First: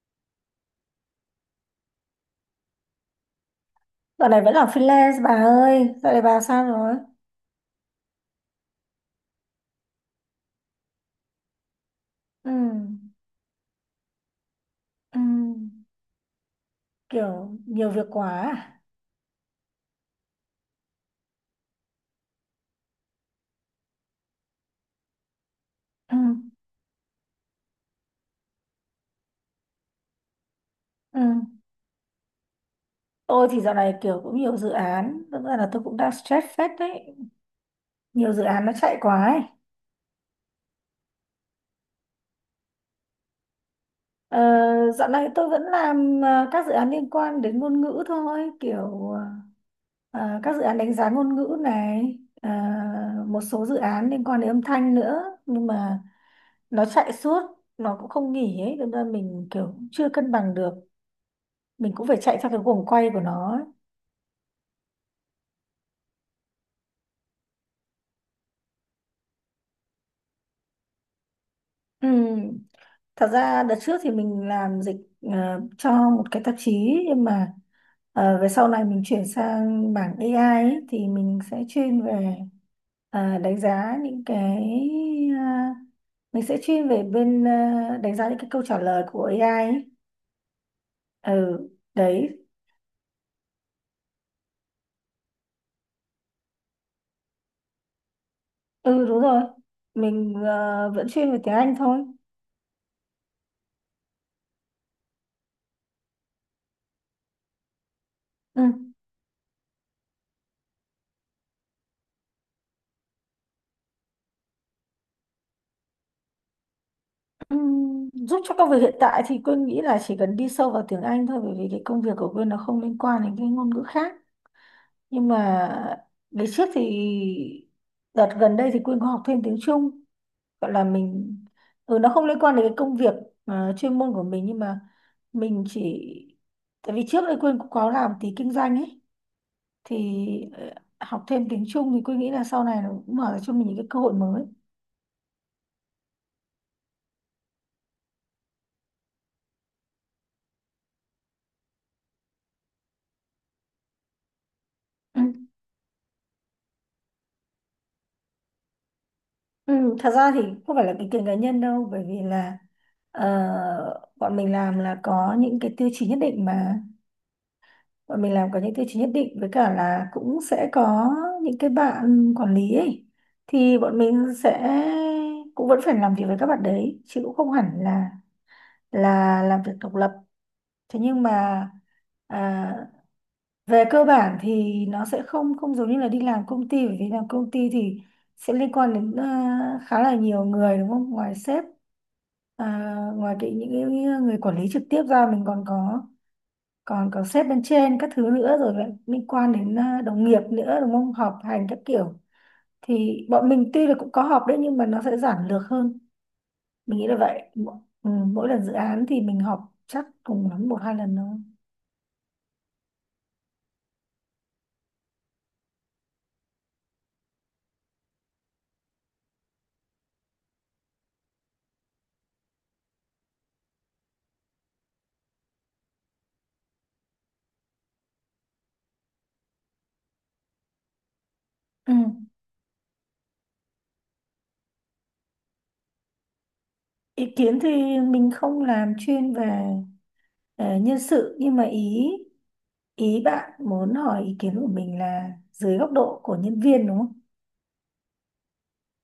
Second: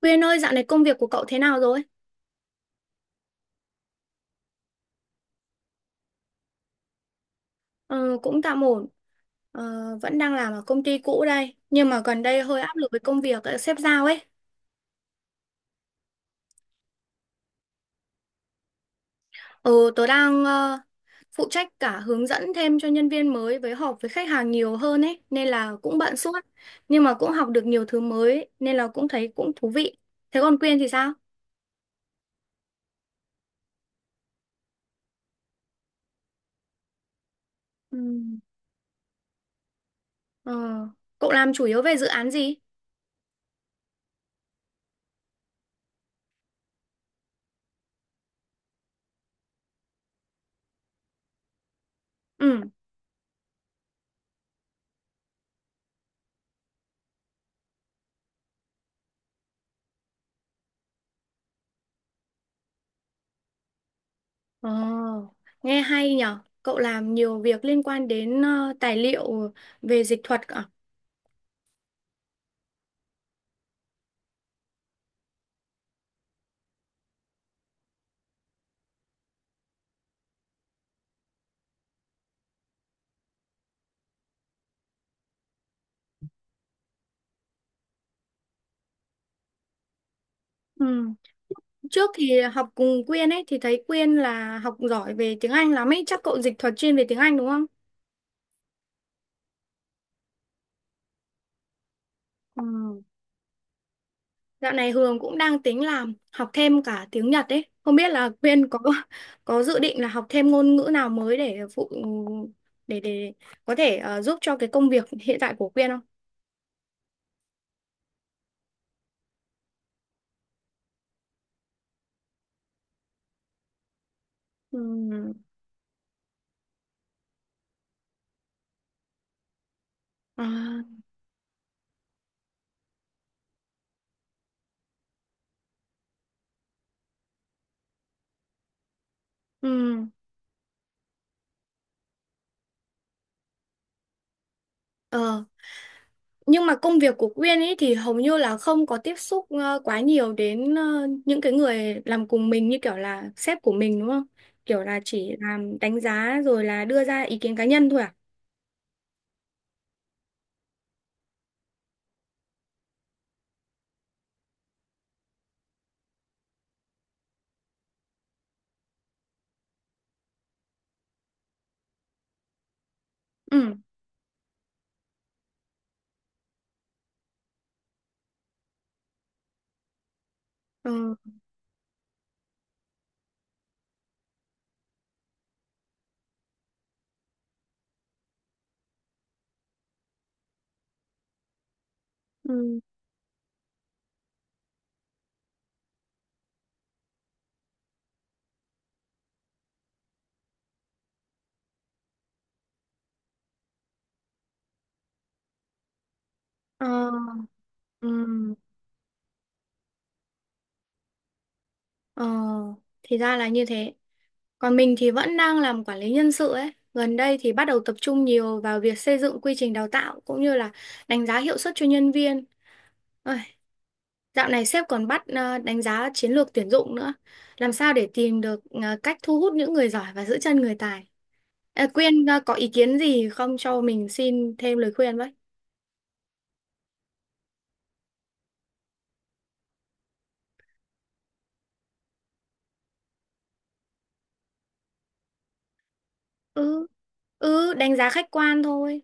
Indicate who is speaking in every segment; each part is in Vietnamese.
Speaker 1: Quyên ơi, dạo này công việc của cậu thế nào rồi?
Speaker 2: Dạo này vẫn là freelance bà ơi. Dạo này bà sao rồi?
Speaker 1: Ờ, cũng tạm ổn, ờ, vẫn đang làm ở công ty cũ đây, nhưng mà gần đây
Speaker 2: Ừ.
Speaker 1: hơi áp lực với công việc sếp giao ấy.
Speaker 2: Ừ. Kiểu nhiều việc quá à?
Speaker 1: Ờ, tớ đang phụ trách cả hướng dẫn thêm cho nhân viên mới với họp với khách hàng nhiều hơn ấy, nên là cũng bận
Speaker 2: Ừ.
Speaker 1: suốt, nhưng mà cũng học được nhiều thứ mới, nên là cũng thấy cũng thú vị. Thế còn Quyên thì sao?
Speaker 2: Ừ. Tôi thì dạo này kiểu cũng nhiều dự án. Thực ra là tôi cũng đang stress phết đấy.
Speaker 1: Ừ.
Speaker 2: Nhiều dự án nó chạy quá ấy.
Speaker 1: Ờ, cậu làm chủ yếu về dự án gì?
Speaker 2: Ờ, Dạo này tôi vẫn làm các dự án liên quan đến ngôn ngữ thôi. Kiểu ờ, các dự án đánh giá ngôn ngữ này. Ờ,
Speaker 1: Ừ.
Speaker 2: Một số dự án liên quan đến âm thanh nữa. Nhưng mà nó chạy suốt. Nó cũng không nghỉ ấy. Thế nên mình kiểu chưa cân bằng được, mình cũng phải chạy theo cái guồng quay của nó ấy.
Speaker 1: Ồ, nghe hay nhở. Cậu làm nhiều việc liên quan đến tài liệu về dịch thuật cả.
Speaker 2: Ừ. Thật ra đợt trước thì mình làm dịch cho một cái tạp chí, nhưng mà về sau này mình chuyển sang mảng AI ấy, thì mình sẽ chuyên về đánh giá ờ, mình sẽ chuyên về bên đánh giá những cái câu trả lời của AI ấy.
Speaker 1: Ừ.
Speaker 2: Ừ.
Speaker 1: Trước
Speaker 2: Đấy.
Speaker 1: thì học cùng Quyên ấy thì thấy Quyên là học giỏi về tiếng Anh lắm ấy, chắc cậu dịch thuật chuyên về tiếng Anh đúng không?
Speaker 2: Ừ, đúng rồi. Mình vẫn chuyên về tiếng Anh thôi.
Speaker 1: Ừ. Dạo này Hường cũng đang tính làm học thêm cả tiếng Nhật ấy. Không biết là
Speaker 2: Ừ.
Speaker 1: Quyên có dự định là học thêm ngôn ngữ nào mới để phụ để có thể giúp cho cái công việc hiện tại của Quyên không?
Speaker 2: Giúp cho công việc hiện tại thì Quyên nghĩ là chỉ cần đi sâu vào tiếng Anh thôi, bởi vì cái công việc của Quyên nó không liên quan đến cái ngôn ngữ khác. Nhưng
Speaker 1: Ừ.
Speaker 2: mà ngày trước thì đợt gần đây thì Quyên có học thêm tiếng Trung, gọi
Speaker 1: À,
Speaker 2: là mình, ừ, nó không liên quan đến cái công việc chuyên môn của mình, nhưng mà mình chỉ, tại vì trước đây Quyên cũng có làm tí kinh doanh ấy, thì
Speaker 1: ừ.
Speaker 2: ờ, học thêm tiếng Trung thì Quyên nghĩ là sau này nó cũng mở ra cho mình những cái cơ hội mới.
Speaker 1: Ờ, nhưng mà công việc của Quyên ấy thì hầu như là không có tiếp xúc quá nhiều đến những cái người làm cùng mình như kiểu là sếp của mình đúng không? Kiểu là chỉ làm đánh giá rồi là đưa ra ý kiến cá nhân thôi à?
Speaker 2: Ừ, thật ra thì không phải là ý kiến cá nhân đâu, bởi vì là ờ, bọn mình làm là có những cái tiêu chí nhất định mà bọn mình làm có những tiêu chí nhất định với cả là cũng sẽ có những cái bạn quản lý ấy,
Speaker 1: Ừ.
Speaker 2: thì bọn mình sẽ cũng vẫn phải làm việc với các bạn đấy, chứ cũng không hẳn là làm việc độc lập. Thế
Speaker 1: Ừ.
Speaker 2: nhưng mà à, về cơ bản thì nó sẽ không không giống như là đi làm công ty, bởi vì làm công ty thì sẽ liên quan đến khá là nhiều người đúng không, ngoài sếp,
Speaker 1: Ừ.
Speaker 2: ngoài cái những cái người quản lý trực tiếp ra, mình còn có sếp bên trên các thứ nữa, rồi lại liên quan đến đồng nghiệp nữa đúng không, họp hành các kiểu. Thì bọn mình tuy là cũng có họp đấy nhưng mà nó sẽ giản lược hơn, mình nghĩ
Speaker 1: Ờ.
Speaker 2: là vậy. Mỗi,
Speaker 1: Ừ.
Speaker 2: ừ, mỗi lần dự án thì mình họp chắc cùng lắm một hai lần thôi.
Speaker 1: Ờ. Thì ra là như thế. Còn mình thì vẫn đang làm quản lý nhân sự ấy. Gần đây thì bắt đầu tập trung nhiều vào việc xây dựng quy trình đào tạo cũng như là đánh giá hiệu suất cho nhân viên. Ôi, dạo này sếp còn bắt đánh giá chiến lược tuyển dụng nữa. Làm sao để tìm được cách thu hút những người giỏi và giữ chân người tài? À,
Speaker 2: Ừ.
Speaker 1: Quyên có ý kiến gì không cho mình xin thêm lời khuyên với?
Speaker 2: Ý kiến thì mình không làm chuyên về nhân sự, nhưng mà ý ý bạn muốn hỏi ý kiến của mình là dưới góc độ của nhân
Speaker 1: Ừ,
Speaker 2: viên đúng không?
Speaker 1: ừ, đánh giá khách quan thôi.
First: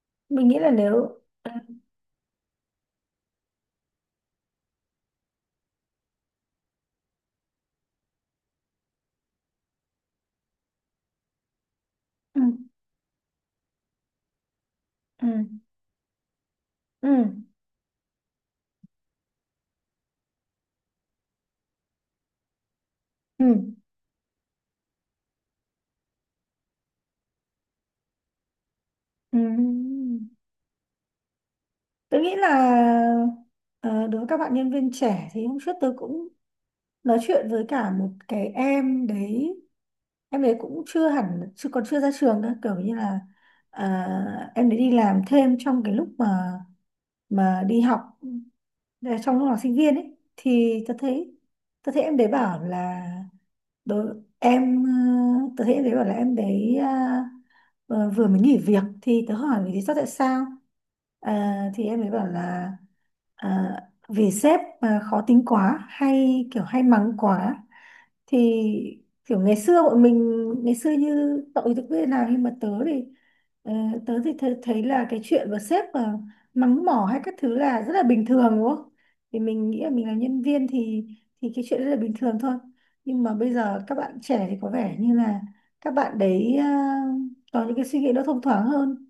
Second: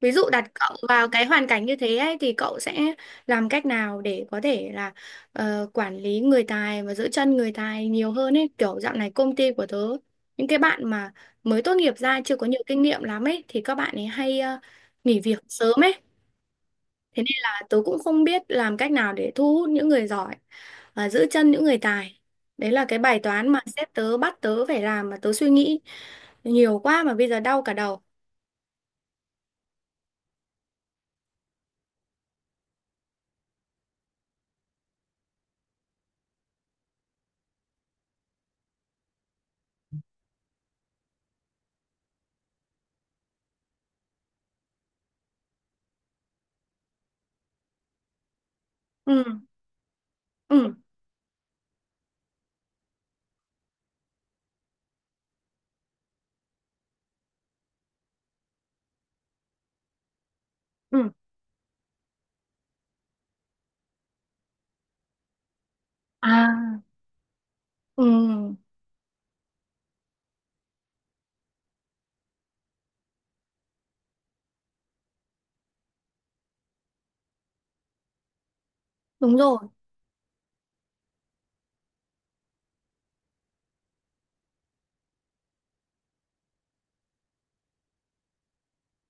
Speaker 1: Ví dụ
Speaker 2: Mình
Speaker 1: đặt
Speaker 2: nghĩ là
Speaker 1: cậu vào
Speaker 2: nếu,
Speaker 1: cái hoàn cảnh như thế ấy, thì cậu sẽ làm cách nào để có thể là quản lý người tài và giữ chân người tài nhiều hơn ấy. Kiểu dạo này công ty của tớ, những cái bạn mà mới tốt nghiệp ra chưa
Speaker 2: ừ,
Speaker 1: có nhiều kinh nghiệm lắm ấy thì các bạn ấy hay nghỉ
Speaker 2: ừ,
Speaker 1: việc sớm ấy.
Speaker 2: ừ,
Speaker 1: Thế nên là tớ cũng không biết làm cách nào để thu hút những người giỏi và giữ chân những người tài. Đấy là cái bài
Speaker 2: ừ,
Speaker 1: toán mà
Speaker 2: ừ.
Speaker 1: sếp tớ bắt tớ phải làm mà tớ suy nghĩ nhiều quá mà bây giờ đau cả đầu.
Speaker 2: Ừ. Tôi nghĩ là ờ, đối với các bạn nhân viên trẻ thì hôm trước tôi cũng nói chuyện với cả một cái em đấy. Em đấy cũng chưa hẳn, chưa còn chưa ra trường nữa, kiểu như là em đấy đi làm thêm trong cái lúc mà đi học. Đấy,
Speaker 1: Ừ,
Speaker 2: trong lúc học sinh viên ấy
Speaker 1: ừ,
Speaker 2: thì tôi thấy, tôi thấy em đấy bảo là đối em, tớ hiện thấy bảo là em đấy vừa mới nghỉ việc, thì tớ hỏi lý do tại sao.
Speaker 1: ừ.
Speaker 2: À, thì em ấy bảo là à, vì sếp mà khó tính quá
Speaker 1: À.
Speaker 2: hay kiểu hay mắng quá.
Speaker 1: Ừ,
Speaker 2: Thì kiểu ngày xưa bọn mình, ngày xưa như cậu thì tớ biết nào, nhưng mà tớ thì ờ, tớ thì thấy, thấy là cái chuyện mà sếp mà mắng mỏ hay các thứ là rất là bình thường đúng không.
Speaker 1: đúng
Speaker 2: Thì
Speaker 1: rồi.
Speaker 2: mình nghĩ là mình là nhân viên thì cái chuyện rất là bình thường thôi. Nhưng mà bây giờ các bạn trẻ thì có vẻ như là các bạn đấy có những cái suy nghĩ nó thông thoáng hơn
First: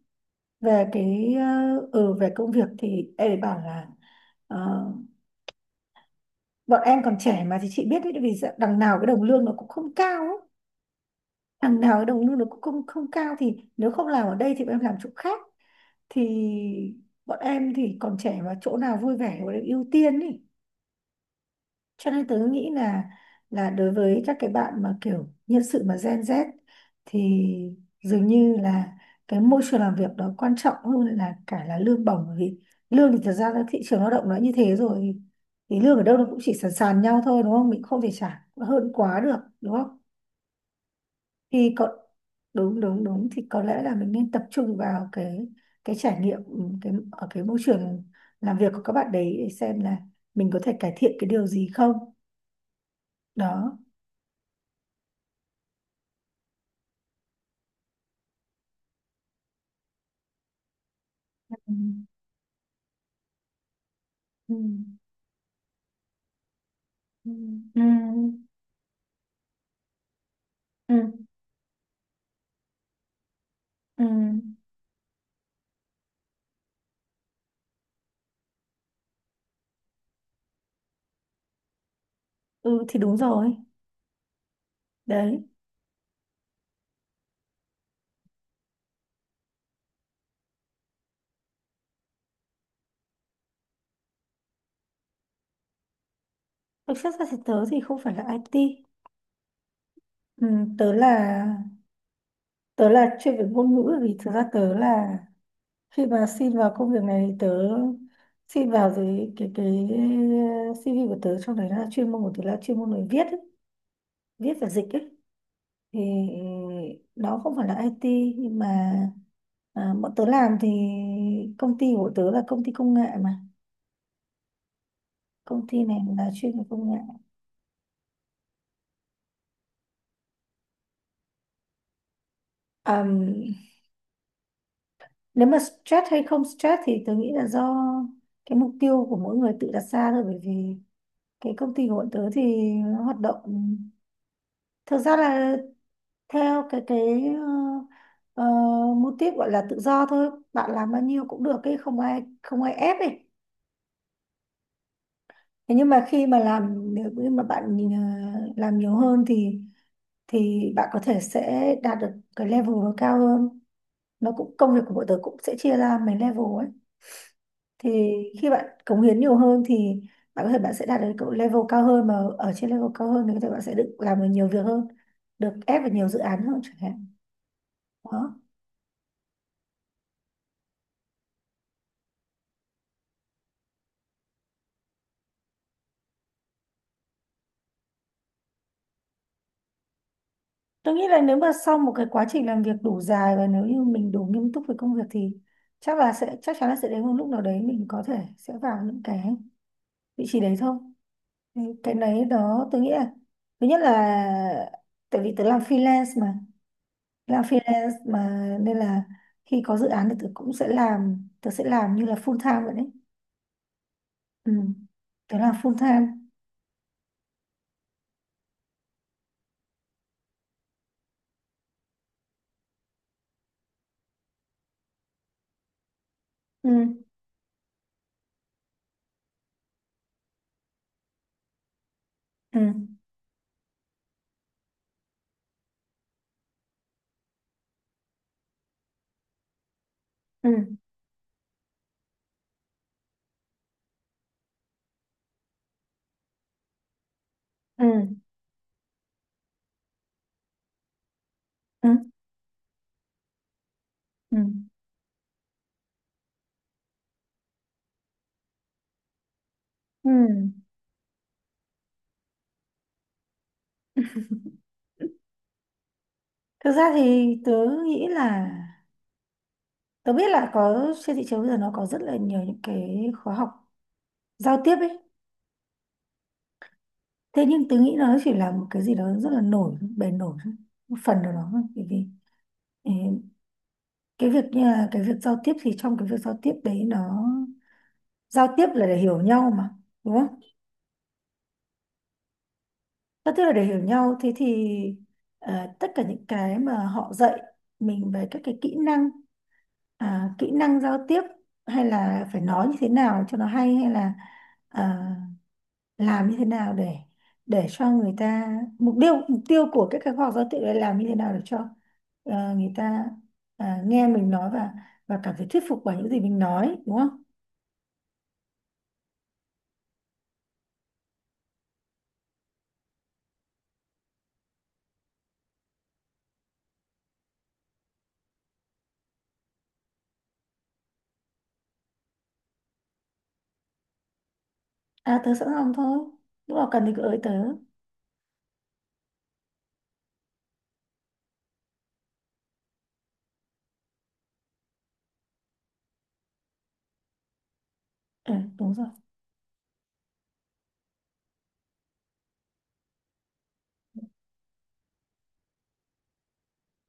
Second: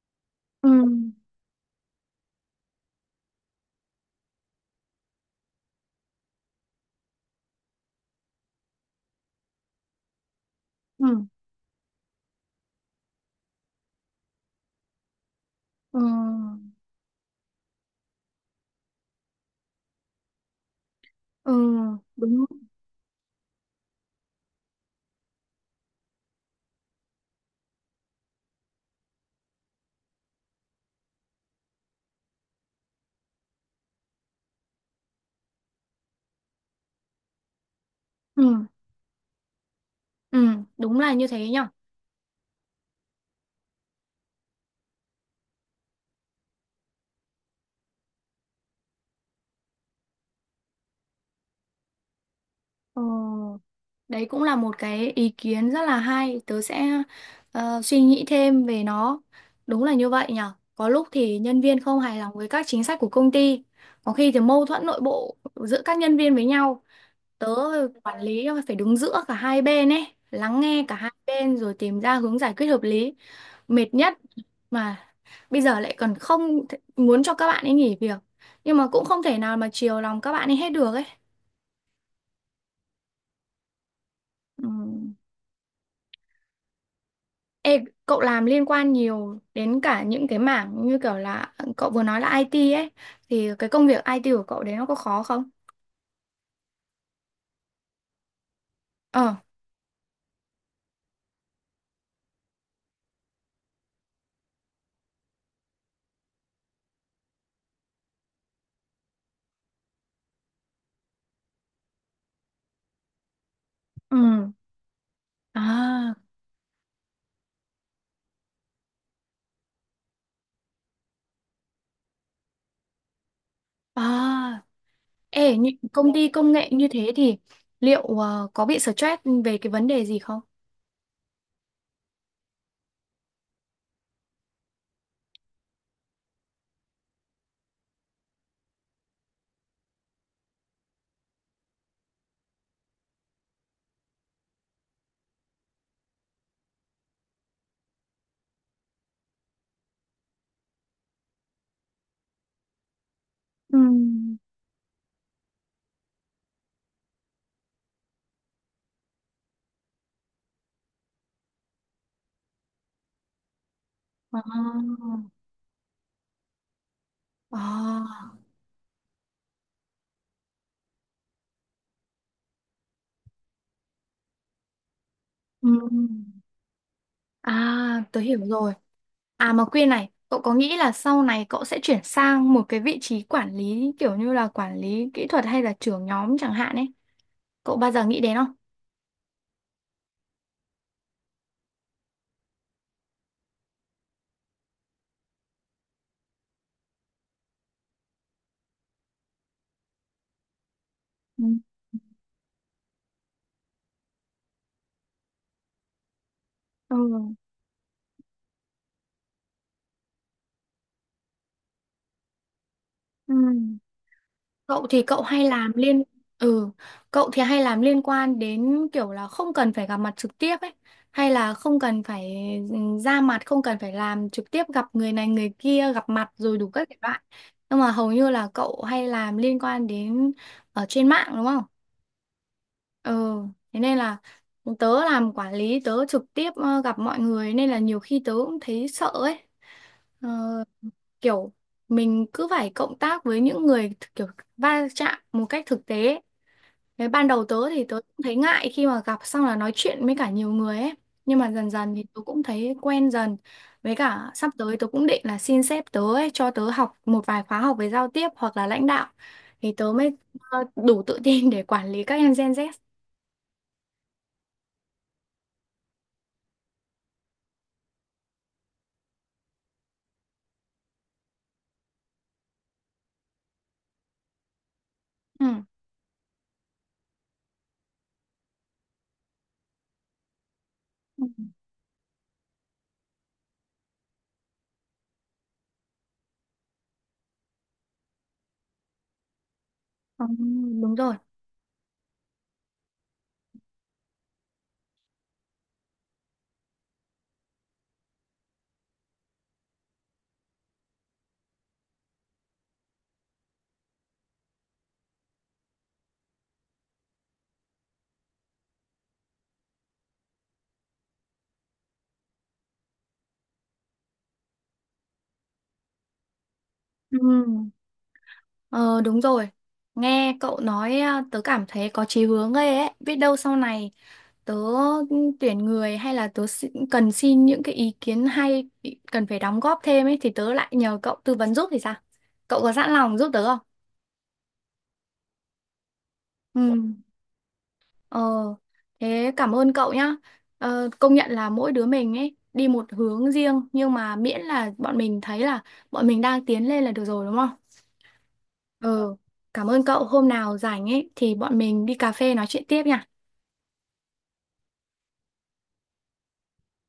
Speaker 1: Ừ,
Speaker 2: về cái, ừ, về công việc thì em ấy bảo là ờ, bọn em còn trẻ mà, thì chị biết đấy, vì đằng nào cái đồng lương nó cũng không cao ấy.
Speaker 1: ừ,
Speaker 2: Đằng nào cái đồng lương nó cũng không không cao, thì nếu không làm ở đây thì bọn em làm chỗ khác,
Speaker 1: ừ,
Speaker 2: thì bọn em thì còn trẻ mà, chỗ nào vui vẻ thì bọn em ưu tiên ý.
Speaker 1: ừ,
Speaker 2: Cho nên tớ
Speaker 1: đúng.
Speaker 2: nghĩ là đối với các cái bạn mà kiểu nhân sự mà Gen Z thì dường như là cái môi trường làm việc đó quan trọng hơn là cả là lương bổng, bởi vì lương thì thật ra là thị trường lao động nó như thế rồi, thì lương ở đâu nó cũng chỉ sàn sàn nhau thôi đúng không, mình không thể trả
Speaker 1: Ừ,
Speaker 2: hơn quá được đúng không.
Speaker 1: ừ, đúng là như thế nhở.
Speaker 2: Thì có, đúng đúng đúng thì có lẽ là mình nên tập trung vào cái trải nghiệm, ừ, cái ở cái môi trường làm việc của các bạn đấy, để xem là mình có thể cải thiện cái điều gì không
Speaker 1: Ờ,
Speaker 2: đó.
Speaker 1: đấy cũng là một cái ý kiến rất là hay. Tớ sẽ suy nghĩ thêm về nó. Đúng là như vậy nhở. Có lúc thì
Speaker 2: Ừ,
Speaker 1: nhân viên không hài lòng với các chính sách của công ty. Có khi thì
Speaker 2: ừ,
Speaker 1: mâu thuẫn nội bộ giữa các nhân viên với nhau.
Speaker 2: ừ,
Speaker 1: Tớ
Speaker 2: ừ,
Speaker 1: quản lý phải đứng giữa cả hai bên ấy. Lắng nghe cả
Speaker 2: ừ,
Speaker 1: hai bên rồi tìm ra hướng giải quyết hợp lý. Mệt
Speaker 2: ừ.
Speaker 1: nhất mà bây giờ lại còn không muốn cho các bạn ấy nghỉ việc nhưng mà cũng không thể nào mà chiều lòng các bạn ấy hết được ấy.
Speaker 2: Ừ, thì đúng rồi
Speaker 1: Ừ.
Speaker 2: đấy.
Speaker 1: Ê, cậu làm liên quan nhiều đến cả những cái mảng như kiểu là cậu vừa nói là IT ấy thì cái công việc IT của cậu đấy nó có khó không?
Speaker 2: Thực chất ra thì tớ thì không phải là IT.
Speaker 1: Ờ,
Speaker 2: Ừ, tớ là tớ là chuyên về ngôn ngữ, vì thực ra tớ là khi mà xin vào công việc này thì tớ xin vào dưới cái CV của tớ, trong đấy là chuyên môn của tớ là chuyên môn người viết ấy,
Speaker 1: ừ.
Speaker 2: viết và dịch ấy. Thì
Speaker 1: À,
Speaker 2: đó không phải là IT, nhưng mà bọn tớ làm thì công ty của tớ là công ty công nghệ mà,
Speaker 1: à. Ê,
Speaker 2: công
Speaker 1: những
Speaker 2: ty này
Speaker 1: công ty
Speaker 2: là
Speaker 1: công
Speaker 2: chuyên về
Speaker 1: nghệ như
Speaker 2: công nghệ.
Speaker 1: thế thì liệu có bị stress về cái vấn đề gì không?
Speaker 2: Ờm, nếu mà stress hay không stress thì tôi nghĩ là do cái mục tiêu của mỗi người tự đặt ra thôi, bởi vì cái công ty của bọn tớ thì nó hoạt động, thực ra là theo cái ờ, mô típ gọi là tự do thôi, bạn làm bao nhiêu cũng được ấy, không ai ép ấy.
Speaker 1: Ừ.
Speaker 2: Thế nhưng mà khi mà làm, nếu như mà bạn nhìn, làm nhiều hơn thì bạn có thể sẽ đạt được cái level nó cao hơn, nó
Speaker 1: À,
Speaker 2: cũng công việc của bọn tớ cũng sẽ chia ra mấy level ấy. Thì
Speaker 1: à.
Speaker 2: khi bạn cống hiến nhiều hơn thì bạn có thể bạn sẽ đạt được cái level cao hơn, mà ở trên level cao hơn thì có thể bạn sẽ được làm được nhiều việc hơn, được
Speaker 1: Ừ.
Speaker 2: ép vào nhiều dự án hơn chẳng hạn.
Speaker 1: À, tớ
Speaker 2: Đó.
Speaker 1: hiểu rồi. À mà Quyên này, cậu có nghĩ là sau này cậu sẽ chuyển sang một cái vị trí quản lý kiểu như là quản lý kỹ thuật hay là trưởng nhóm chẳng hạn ấy? Cậu bao giờ nghĩ đến không?
Speaker 2: Tôi nghĩ là nếu mà sau một cái quá trình làm việc đủ dài và nếu như mình đủ nghiêm túc với công việc thì chắc là sẽ, chắc chắn là sẽ đến một lúc nào đấy mình có thể sẽ vào những cái vị trí đấy thôi.
Speaker 1: Ừ.
Speaker 2: Thì cái đấy đó tôi nghĩ là, thứ nhất là tại vì tớ làm freelance,
Speaker 1: Ừ.
Speaker 2: làm freelance mà nên là khi có dự án thì tớ cũng sẽ làm, tớ sẽ làm như là full time vậy đấy.
Speaker 1: Ừ.
Speaker 2: Ừ.
Speaker 1: Cậu thì cậu
Speaker 2: Tớ
Speaker 1: hay
Speaker 2: làm
Speaker 1: làm
Speaker 2: full
Speaker 1: liên
Speaker 2: time.
Speaker 1: ừ, cậu thì hay làm liên quan đến kiểu là không cần phải gặp mặt trực tiếp ấy, hay là không cần phải ừ, ra mặt, không cần phải làm trực tiếp gặp người này người kia, gặp mặt rồi đủ
Speaker 2: Ừ.
Speaker 1: các thể loại. Nhưng mà hầu như là cậu hay làm liên quan đến ở trên mạng đúng không?
Speaker 2: Ừ.
Speaker 1: Ừ, thế nên là tớ làm quản lý tớ trực tiếp gặp mọi người nên là nhiều khi tớ cũng thấy sợ ấy. Ờ,
Speaker 2: Ừ.
Speaker 1: kiểu mình cứ phải cộng tác với những người kiểu va chạm một cách thực tế ấy. Thế ban đầu tớ thì
Speaker 2: Ừ.
Speaker 1: tớ cũng thấy ngại khi mà gặp xong là nói chuyện với cả nhiều người ấy. Nhưng mà dần
Speaker 2: Ừ.
Speaker 1: dần thì tớ cũng thấy quen dần. Với cả
Speaker 2: Ừ.
Speaker 1: sắp tới tớ cũng định là xin sếp tớ ấy, cho tớ học một vài khóa học về giao tiếp hoặc là lãnh đạo. Thì tớ
Speaker 2: Ừ.
Speaker 1: mới đủ tự tin để quản lý các em Gen Z.
Speaker 2: Thực ra thì tớ nghĩ là tớ biết là có trên thị trường bây giờ nó có rất là nhiều những cái khóa học giao tiếp ấy.
Speaker 1: Ừ.
Speaker 2: Thế nhưng tớ nghĩ nó chỉ là một cái gì đó rất là bề nổi thôi, một phần nào đó thôi. Bởi vì, ừ, cái việc như là cái việc giao tiếp thì trong cái việc giao tiếp đấy nó, giao tiếp là để hiểu nhau mà đúng
Speaker 1: Ờ,
Speaker 2: không.
Speaker 1: đúng rồi.
Speaker 2: Giao tiếp là để hiểu nhau, thế thì tất cả những cái mà họ dạy mình về các cái kỹ năng, kỹ năng giao tiếp, hay là phải nói như thế nào cho nó hay, hay là à, làm như thế nào để cho người ta, mục tiêu của các cái khóa học giao tiếp là làm như thế nào để cho người ta nghe mình nói và cảm thấy thuyết phục bởi những gì mình nói đúng
Speaker 1: Ừ.
Speaker 2: không.
Speaker 1: Ờ, đúng rồi. Nghe cậu nói à, tớ cảm thấy có chí hướng ghê ấy. Biết đâu sau này tớ tuyển người hay là tớ cần xin những cái ý kiến hay cần phải đóng góp thêm ấy thì tớ lại nhờ cậu tư vấn giúp thì sao? Cậu có sẵn lòng giúp tớ không?
Speaker 2: À, tớ sẵn lòng thôi, lúc
Speaker 1: Ừ.
Speaker 2: nào cần thì cứ ới tớ.
Speaker 1: Ờ, thế cảm ơn cậu nhá. Ờ, công nhận là mỗi đứa mình ấy đi một hướng riêng nhưng mà miễn là bọn mình thấy là bọn mình đang tiến lên là được rồi đúng không?
Speaker 2: Ừ, đúng rồi.
Speaker 1: Ừ, cảm ơn cậu. Hôm nào rảnh ấy thì bọn mình đi cà phê nói chuyện tiếp nha.